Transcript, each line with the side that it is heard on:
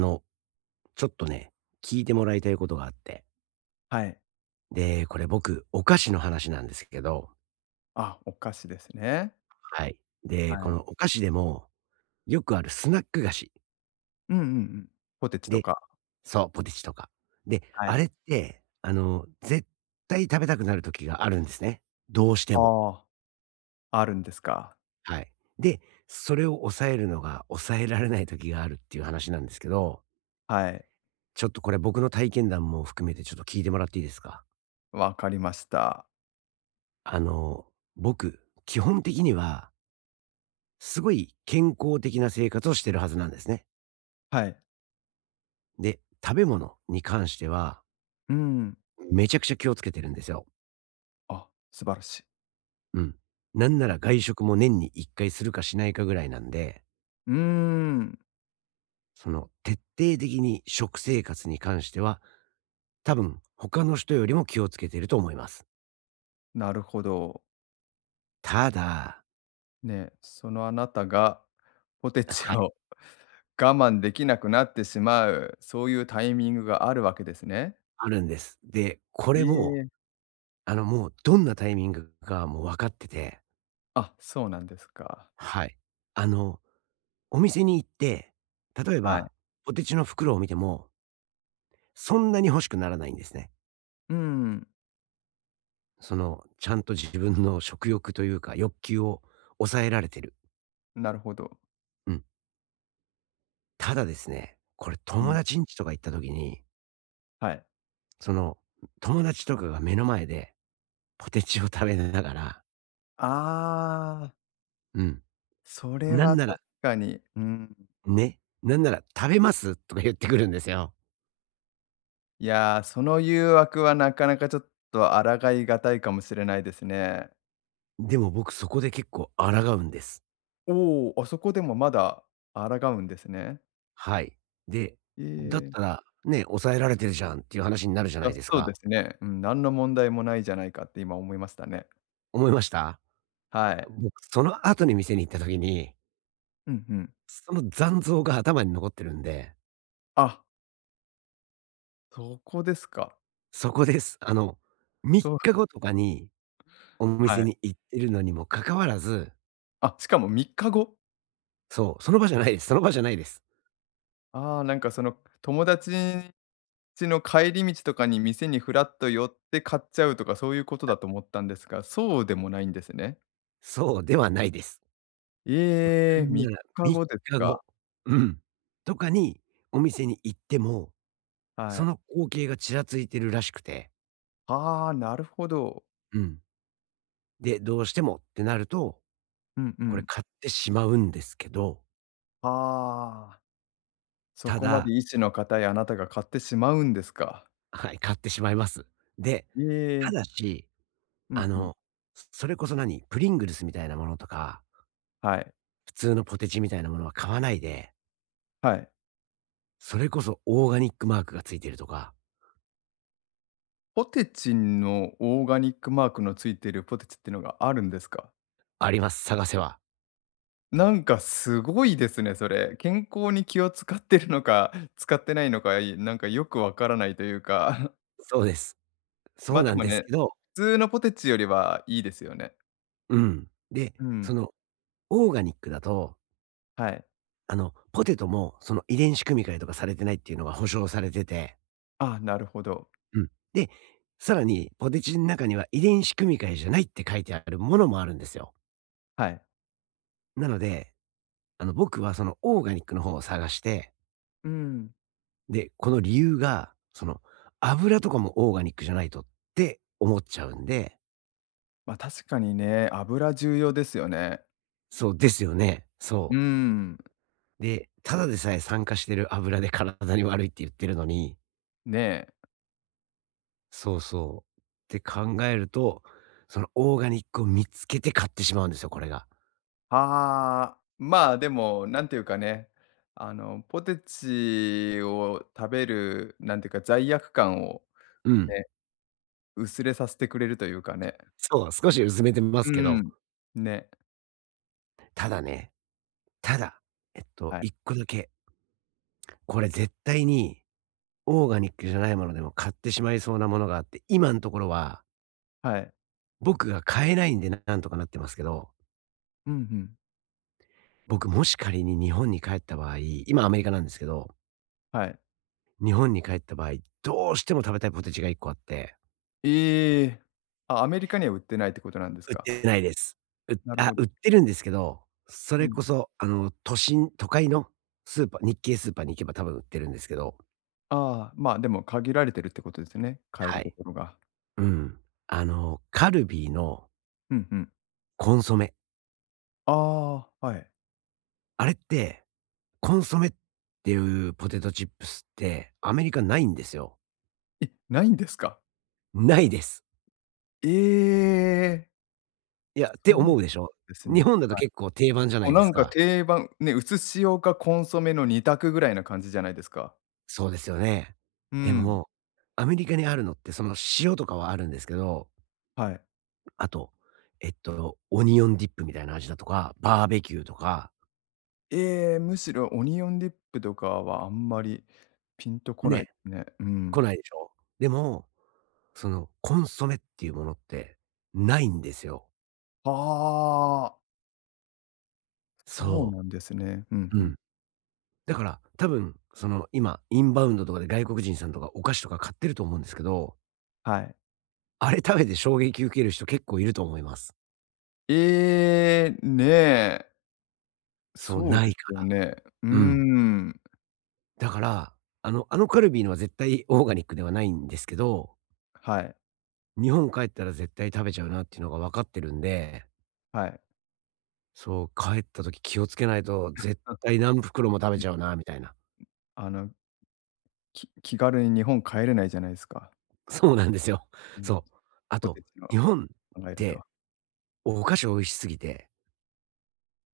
right: あの、ちょっとね、聞いてもらいたいことがあって。
left: はい。
right: で、これ僕、お菓子の話なんですけど、
left: あ、お菓子ですね。
right: はい。で、
left: は
right: こ
left: い。
right: のお菓子でも、よくあるスナック菓子。
left: うんうんうん。ポテチと
right: で、
left: か、
right: そう、ポテチとか。で、
left: は
right: あれ
left: い。
right: って、絶対食べたくなる時があるんですね。どうしても。
left: ああ、あるんですか。
right: はい。で、それを抑えるのが抑えられない時があるっていう話なんですけど、
left: はい、
right: ちょっとこれ僕の体験談も含めてちょっと聞いてもらっていいですか？
left: わかりました。
right: あの、僕、基本的にはすごい健康的な生活をしてるはずなんですね。
left: はい。
right: で、食べ物に関しては、
left: うん。
right: めちゃくちゃ気をつけてるんですよ。
left: あ、素晴らしい。
right: うん。なんなら外食も年に1回するかしないかぐらいなんで、
left: うーん、
right: その、徹底的に食生活に関しては、多分、他の人よりも気をつけてると思います。
left: なるほど。
right: ただ
left: ね、そのあなたがポテチを
right: はい、
left: 我慢できなくなってしまう、そういうタイミングがあるわけですね。
right: あるんです。で、こ
left: い
right: れ
left: えい
right: も、
left: え。
right: もうどんなタイミングかもう分かってて、
left: あ、そうなんですか。
right: はい。あの、お店に行って、例え
left: はい。
right: ばポテチの袋を見ても、そんなに欲しくならないんですね。
left: うん、
right: その、ちゃんと自分の食欲というか、欲求を抑えられてる。
left: なるほど。
right: うん。ただですね、これ
left: う
right: 友
left: ん、
right: 達ん家とか行った時に、
left: はい。
right: その、友達とかが目の前でポテチを食べながら、
left: ああ。
right: うん。
left: それ
right: なん
left: は
right: なら、
left: 確かに、うん。
right: ね、なんなら食べますとか言ってくるんですよ。
left: いやー、その誘惑はなかなかちょっと抗いがたいかもしれないですね。
right: でも僕そこで結構抗うんです。
left: おお、あそこでもまだ抗うんですね。
right: はい。で、
left: え
right: だった
left: え。
right: ら、ね、抑えられてるじゃんっていう話になるじゃ
left: い
right: な
left: や、
right: いです
left: そう
right: か。
left: ですね。うん、何の問題もないじゃないかって今思いましたね。
right: 思いました？
left: はい。
right: 僕その後に店に行った時に
left: うんうん。
right: その残像が頭に残ってるんで、
left: あ、そこですか。
right: そこです。3
left: そう、
right: 日後とかにお
left: は
right: 店
left: い。
right: に行ってるのにもかかわらず、
left: あ、しかも3日後？
right: そう、その場じゃないです。その場じゃないです。
left: ああ、なんかその友達んちの帰り道とかに店にフラッと寄って買っちゃうとか、そういうことだと思ったんですが、そうでもないんですね。
right: そうではないです。な
left: ええ、
right: ん
left: 3
right: なら
left: 日
right: 3
left: 後です
right: 日
left: か。
right: 後、うん、とかにお店に行っても、
left: は
right: そ
left: い。
right: の光景がちらついてるらしくて、
left: ああ、なるほど。
right: うん。で、どうしてもってなると、
left: うんう
right: これ
left: ん。
right: 買ってしまうんですけど、
left: ああ、そ
right: た
left: こま
right: だ
left: で意志の固いあなたが買ってしまうんですか。
right: はい、買ってしまいます。で、
left: え
right: た
left: え、
right: だし
left: う
right: あ
left: んうん。
right: の、それこそ何、プリングルスみたいなものとか、
left: はい。
right: 普通のポテチみたいなものは買わないで、
left: はい。
right: それこそオーガニックマークがついてるとか、
left: ポテチのオーガニックマークのついているポテチっていうのがあるんですか？
right: あります、探せば。
left: なんかすごいですね、それ。健康に気を使ってるのか、使ってないのか、なんかよくわからないというか。
right: そうです。そ
left: ま、
right: う
left: あで
right: なん
left: も
right: です
left: ね、
right: けど、
left: 普通のポテチよりはいいですよね。
right: うん。で、
left: う
right: そ
left: ん、
right: のオーガニックだと、
left: はい。
right: ポテトもその遺伝子組み換えとかされてないっていうのが保証されてて、
left: あ、なるほど。
right: うん。で、さらにポテチの中には遺伝子組み換えじゃないって書いてあるものもあるんですよ。
left: はい。
right: なので、僕はそのオーガニックの方を探して、
left: うん。
right: で、この理由が、その、油とかもオーガニックじゃないとって思っちゃうんで、
left: ま、あ確かにね、油重要ですよね。
right: そうですよね。
left: う
right: そ
left: ん、
right: う。で、ただでさえ酸化してる油で体に悪いって言ってるのに、
left: ねえ。
right: そうそう。って考えると、そのオーガニックを見つけて買ってしまうんですよ、これが。
left: ああ、まあ、でも、なんていうかね、あの、ポテチを食べる、なんていうか、罪悪感を
right: うん。
left: ね、薄れさせてくれるというかね。
right: そう、少し薄めてま
left: う
right: すけど、
left: ん。ね。
right: ただね、ただ、
left: はい。
right: 一個だけ、これ絶対にオーガニックじゃないものでも買ってしまいそうなものがあって、今のところは
left: はい。
right: 僕が買えないんでなんとかなってますけど、
left: うんうん。
right: 僕もし仮に日本に帰った場合、今アメリカなんですけど、
left: はい。
right: 日本に帰った場合、どうしても食べたいポテチが一個あって、
left: ええ。あ、アメリカには売ってないってことなんです
right: 売っ
left: か。
right: てないです。う
left: なる
right: あ、
left: ほど。
right: 売ってるんですけど、そ
left: う
right: れ
left: ん。
right: こそあの都心都会のスーパー日系スーパーに行けば多分売ってるんですけど、
left: ああ、まあ、でも限られてるってことですね、買える
right: は
left: と
right: い。
left: ころが。
right: うん。あのカルビーの
left: うんうん。
right: コンソメ、
left: ああ、はい。
right: あれって、コンソメっていうポテトチップスってアメリカないんですよ。
left: え、ないんですか。
right: ないです。
left: ええ、
right: いや、っ
left: そ
right: て
left: う
right: 思うでしょ？
left: です
right: 日
left: ね。
right: 本だと結構定番じゃな
left: もう
right: いで
left: な
right: す
left: んか
right: か。
left: 定番、ね、うつしかコンソメの二択ぐらいな感じじゃないですか。
right: そうですよね。
left: う
right: で
left: ん。
right: も、アメリカにあるのってその塩とかはあるんですけど、
left: はい。
right: あと、オニオンディップみたいな味だとか、バーベキューとか、
left: ええ、むしろオニオンディップとかはあんまりピンとこな
right: ね、
left: いですね。う
right: 来
left: ん。
right: ないでしょ？でも、そのコンソメっていうものってないんですよ。
left: ああ、そう
right: そ
left: なんですね。うん
right: う。う
left: うん。
right: ん。だから多分、その今、インバウンドとかで外国人さんとかお菓子とか買ってると思うんですけど、
left: はい。
right: あれ食べて衝撃受ける人結構いると思います。
left: ええ、ねえ、
right: そう、
left: そう
right: な
left: で
right: い
left: す
right: か
left: よ
right: ら。
left: ね。うー
right: うん。
left: ん。
right: だから、あのカルビーのは絶対オーガニックではないんですけど、
left: はい、
right: 日本帰ったら絶対食べちゃうなっていうのが分かってるんで、
left: はい。
right: そう、帰った時気をつけないと絶
left: あ、
right: 対何
left: そ
right: 袋
left: うで
right: も食
left: す
right: べ
left: ね。
right: ちゃうなみたいな。
left: あの、気軽に日本帰れないじゃないですか。
right: そうなんですよ。
left: うん、
right: そう。あ
left: ポ
right: と、
left: テチの
right: 日本っ
left: 考えると。
right: てお菓子美味しすぎて、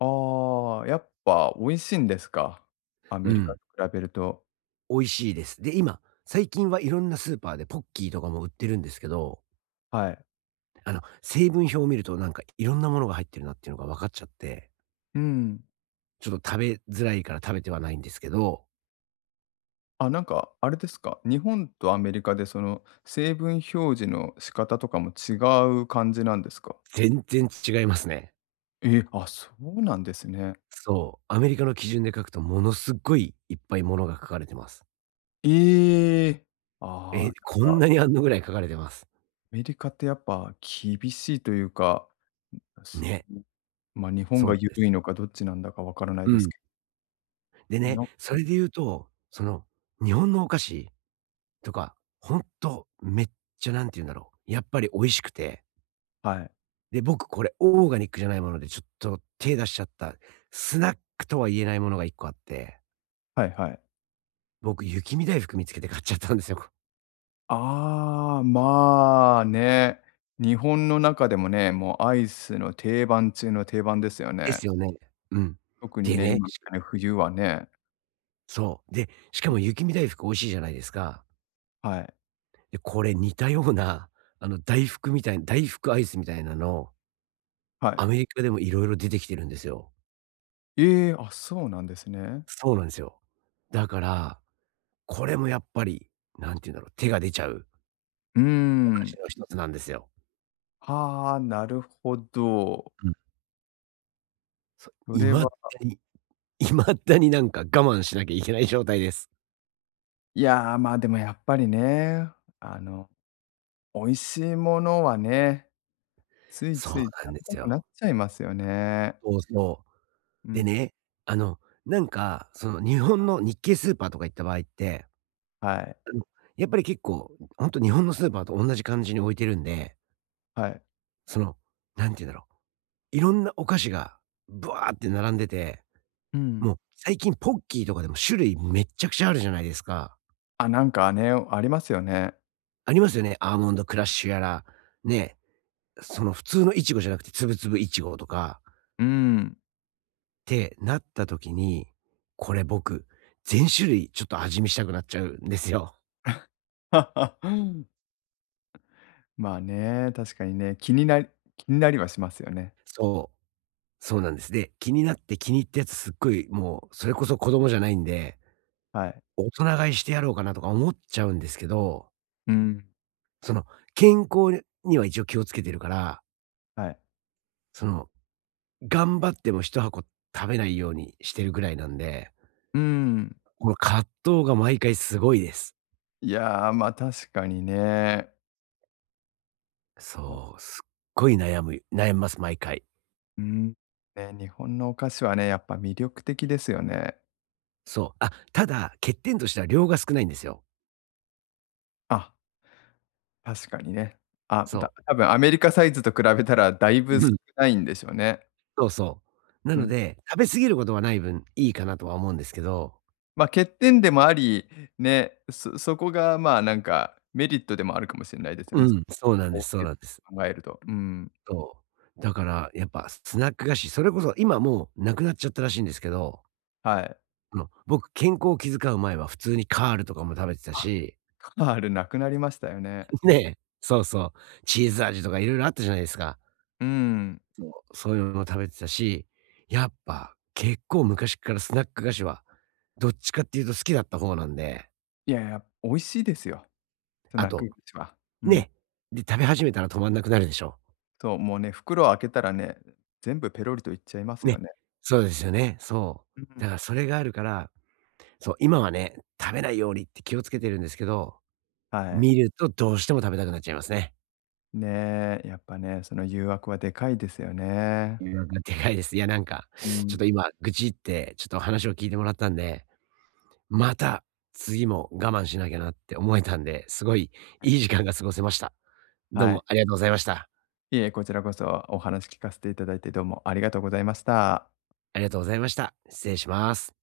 left: ああ、やっぱ美味しいんですか？ア
right: う
left: メリカ
right: ん、
left: と比べると。
right: 美味しいです。で、今、最近はいろんなスーパーでポッキーとかも売ってるんですけど、
left: はい。
right: 成分表を見るとなんかいろんなものが入ってるなっていうのが分かっちゃって
left: うん。
right: ちょっと食べづらいから食べてはないんですけど、
left: あ、なんかあれですか、日本とアメリカでその成分表示の仕方とかも違う感じなんですか？
right: 全然違いますね。
left: え、あ、そうなんですね。
right: そう、アメリカの基準で書くとものすっごいいっぱいものが書かれてます。
left: ええ。ああ、な
right: え、
left: ん
right: こん
left: か、
right: なにあんのぐらい書かれてます。
left: アメリカってやっぱ厳しいというか、す
right: ね、
left: ん、ま、日本
right: そう
left: が
right: なん
left: 緩
right: で
left: い
right: す。
left: のかどっちなんだかわからない
right: う
left: です
right: ん。
left: け
right: でね、
left: の
right: それで言うと、その、日本のお菓子とか、ほんとめっちゃなんて言うんだろう、やっぱり美味しくて、
left: はい。
right: で、僕これオーガニックじゃないものでちょっと手出しちゃった、スナックとは言えないものが一個あって、
left: はいはい。
right: 僕雪見大福見つけて買っちゃったんですよ。
left: ああ、まあ、ね。日本の中でもね、もうアイスの定番中の定番ですよ
right: で
left: ね。
right: すよね。うん。
left: 特に
right: で
left: ね、
right: ね、
left: 今み
right: し
left: たいな冬はね。
right: そう。で、しかも雪見大福美味しいじゃないですか。
left: はい。
right: で、これ似たような、大福みたい大福アイスみたいなの、
left: はい。
right: アメリカでも色々出てきてるんですよ。
left: ええ、あ、そうなんですね。
right: そうなんですよ。だから、これもやっぱり、何て言うんだろう、手が出ちゃう
left: うー
right: お菓子
left: ん。
right: の一つなんですよ。
left: はあ、なるほど。
right: うん。そう、
left: それは、
right: に未だになんか我慢しなきゃいけない状態です。
left: いやー、まあ、でもやっぱりね、あの、美味しいものはね、つい
right: そ
left: つ
right: う
left: い食
right: なんで
left: べた
right: す
left: くなっ
right: よ。
left: ちゃいますよね。
right: そうそ
left: う
right: う。で
left: ん、
right: ね、あの、なんか、その日本の日系スーパーとか行った場合って、
left: はい、
right: あの、やっぱり結構、ほんと日本のスーパーと同じ感じに置いてるんで、
left: はい。
right: その、なんて言うんだろう、いろんなお菓子がブワーって並んでて、
left: うん。
right: もう最近ポッキーとかでも種類めっちゃくちゃあるじゃないですか。
left: あ、なんかね、ありますよね。
right: ありますよね、アーモンドクラッシュやら、ね、その普通のいちごじゃなくてつぶつぶいちごとかっ
left: うん。
right: てなった時に、これ僕、全種類ちょっと味見したくなっちゃうんですよ。
left: うん、まあね、確かにね、気になりはしますよね。
right: そう。そうなんです。で、気になって気に入ったやつすっごいもうそれこそ子供じゃないんで、
left: はい。
right: 大人買いしてやろうかなとか思っちゃうんですけど、
left: うん、
right: その健康には一応気をつけてるから、
left: はい。
right: その頑張っても一箱食べないようにしてるぐらいなんで、
left: うん。
right: この葛藤が毎回すごいです。
left: いやー、まあ、確かにね。お、
right: そう、すっごい悩みます、毎回。
left: うん。ね、日本のお菓子はね、やっぱ魅力的ですよね。
right: そう。あ、ただ、欠点としては量が少ないんですよ。
left: あ、確かにね。あ、
right: そ
left: 多分アメリカサイズと比べたらだいぶ
right: う。
left: 少
right: うん、
left: ないんでしょうね。
right: そうそう。な
left: う
right: の
left: ん。
right: で、食べ過ぎることはない分、いいかなとは思うんですけど
left: ま、欠点でもあり、ね、そこがまあ、なんかメリットでもあるかもしれないですよ
right: う
left: ね。そ
right: ん、そうなんで
left: こ
right: すそう
left: う、
right: なんです。
left: 考えると。うん、
right: そう。だから、やっぱスナック菓子、それこそ今もうなくなっちゃったらしいんですけど、
left: はい。
right: 僕、健康を気遣う前は普通にカールとかも食べてた
left: あ、
right: し、
left: カナールなくなりましたよね。
right: ねえ、そうそう、チーズ味とか色々あったじゃないですか。
left: うん。
right: そういうのも食べてたし、やっぱ結構昔からスナック菓子は、どっちかっていうと好きだった方なんで、
left: いやいや、美味しいですよ、ス
right: あ
left: ナック
right: と、
left: 菓子は。うん。
right: ね、で、食べ始めたら止まんなくなるでしょ。
left: そう、もうね、袋を開けたらね、全部ペロリといっちゃいます
right: ね、
left: よね。
right: そうですよね、そ
left: う
right: う。
left: ん。
right: だからそれがあるから、そう、今はね、食べないようにって気をつけてるんですけど、
left: はい。
right: 見るとどうしても食べたくなっちゃいますね。
left: ね、やっぱね、その誘惑はでかいですよね。
right: 誘惑がでかいです。いや、なんか、
left: う
right: ちょ
left: ん、
right: っと今愚痴って、ちょっと話を聞いてもらったんで、また次も我慢しなきゃなって思えたんで、すごいいい時間が過ごせました。どう
left: はい。
right: もありがとうございました。
left: いえ、こちらこそお話聞かせていただいてどうもありがとうございました。
right: ありがとうございました。失礼します。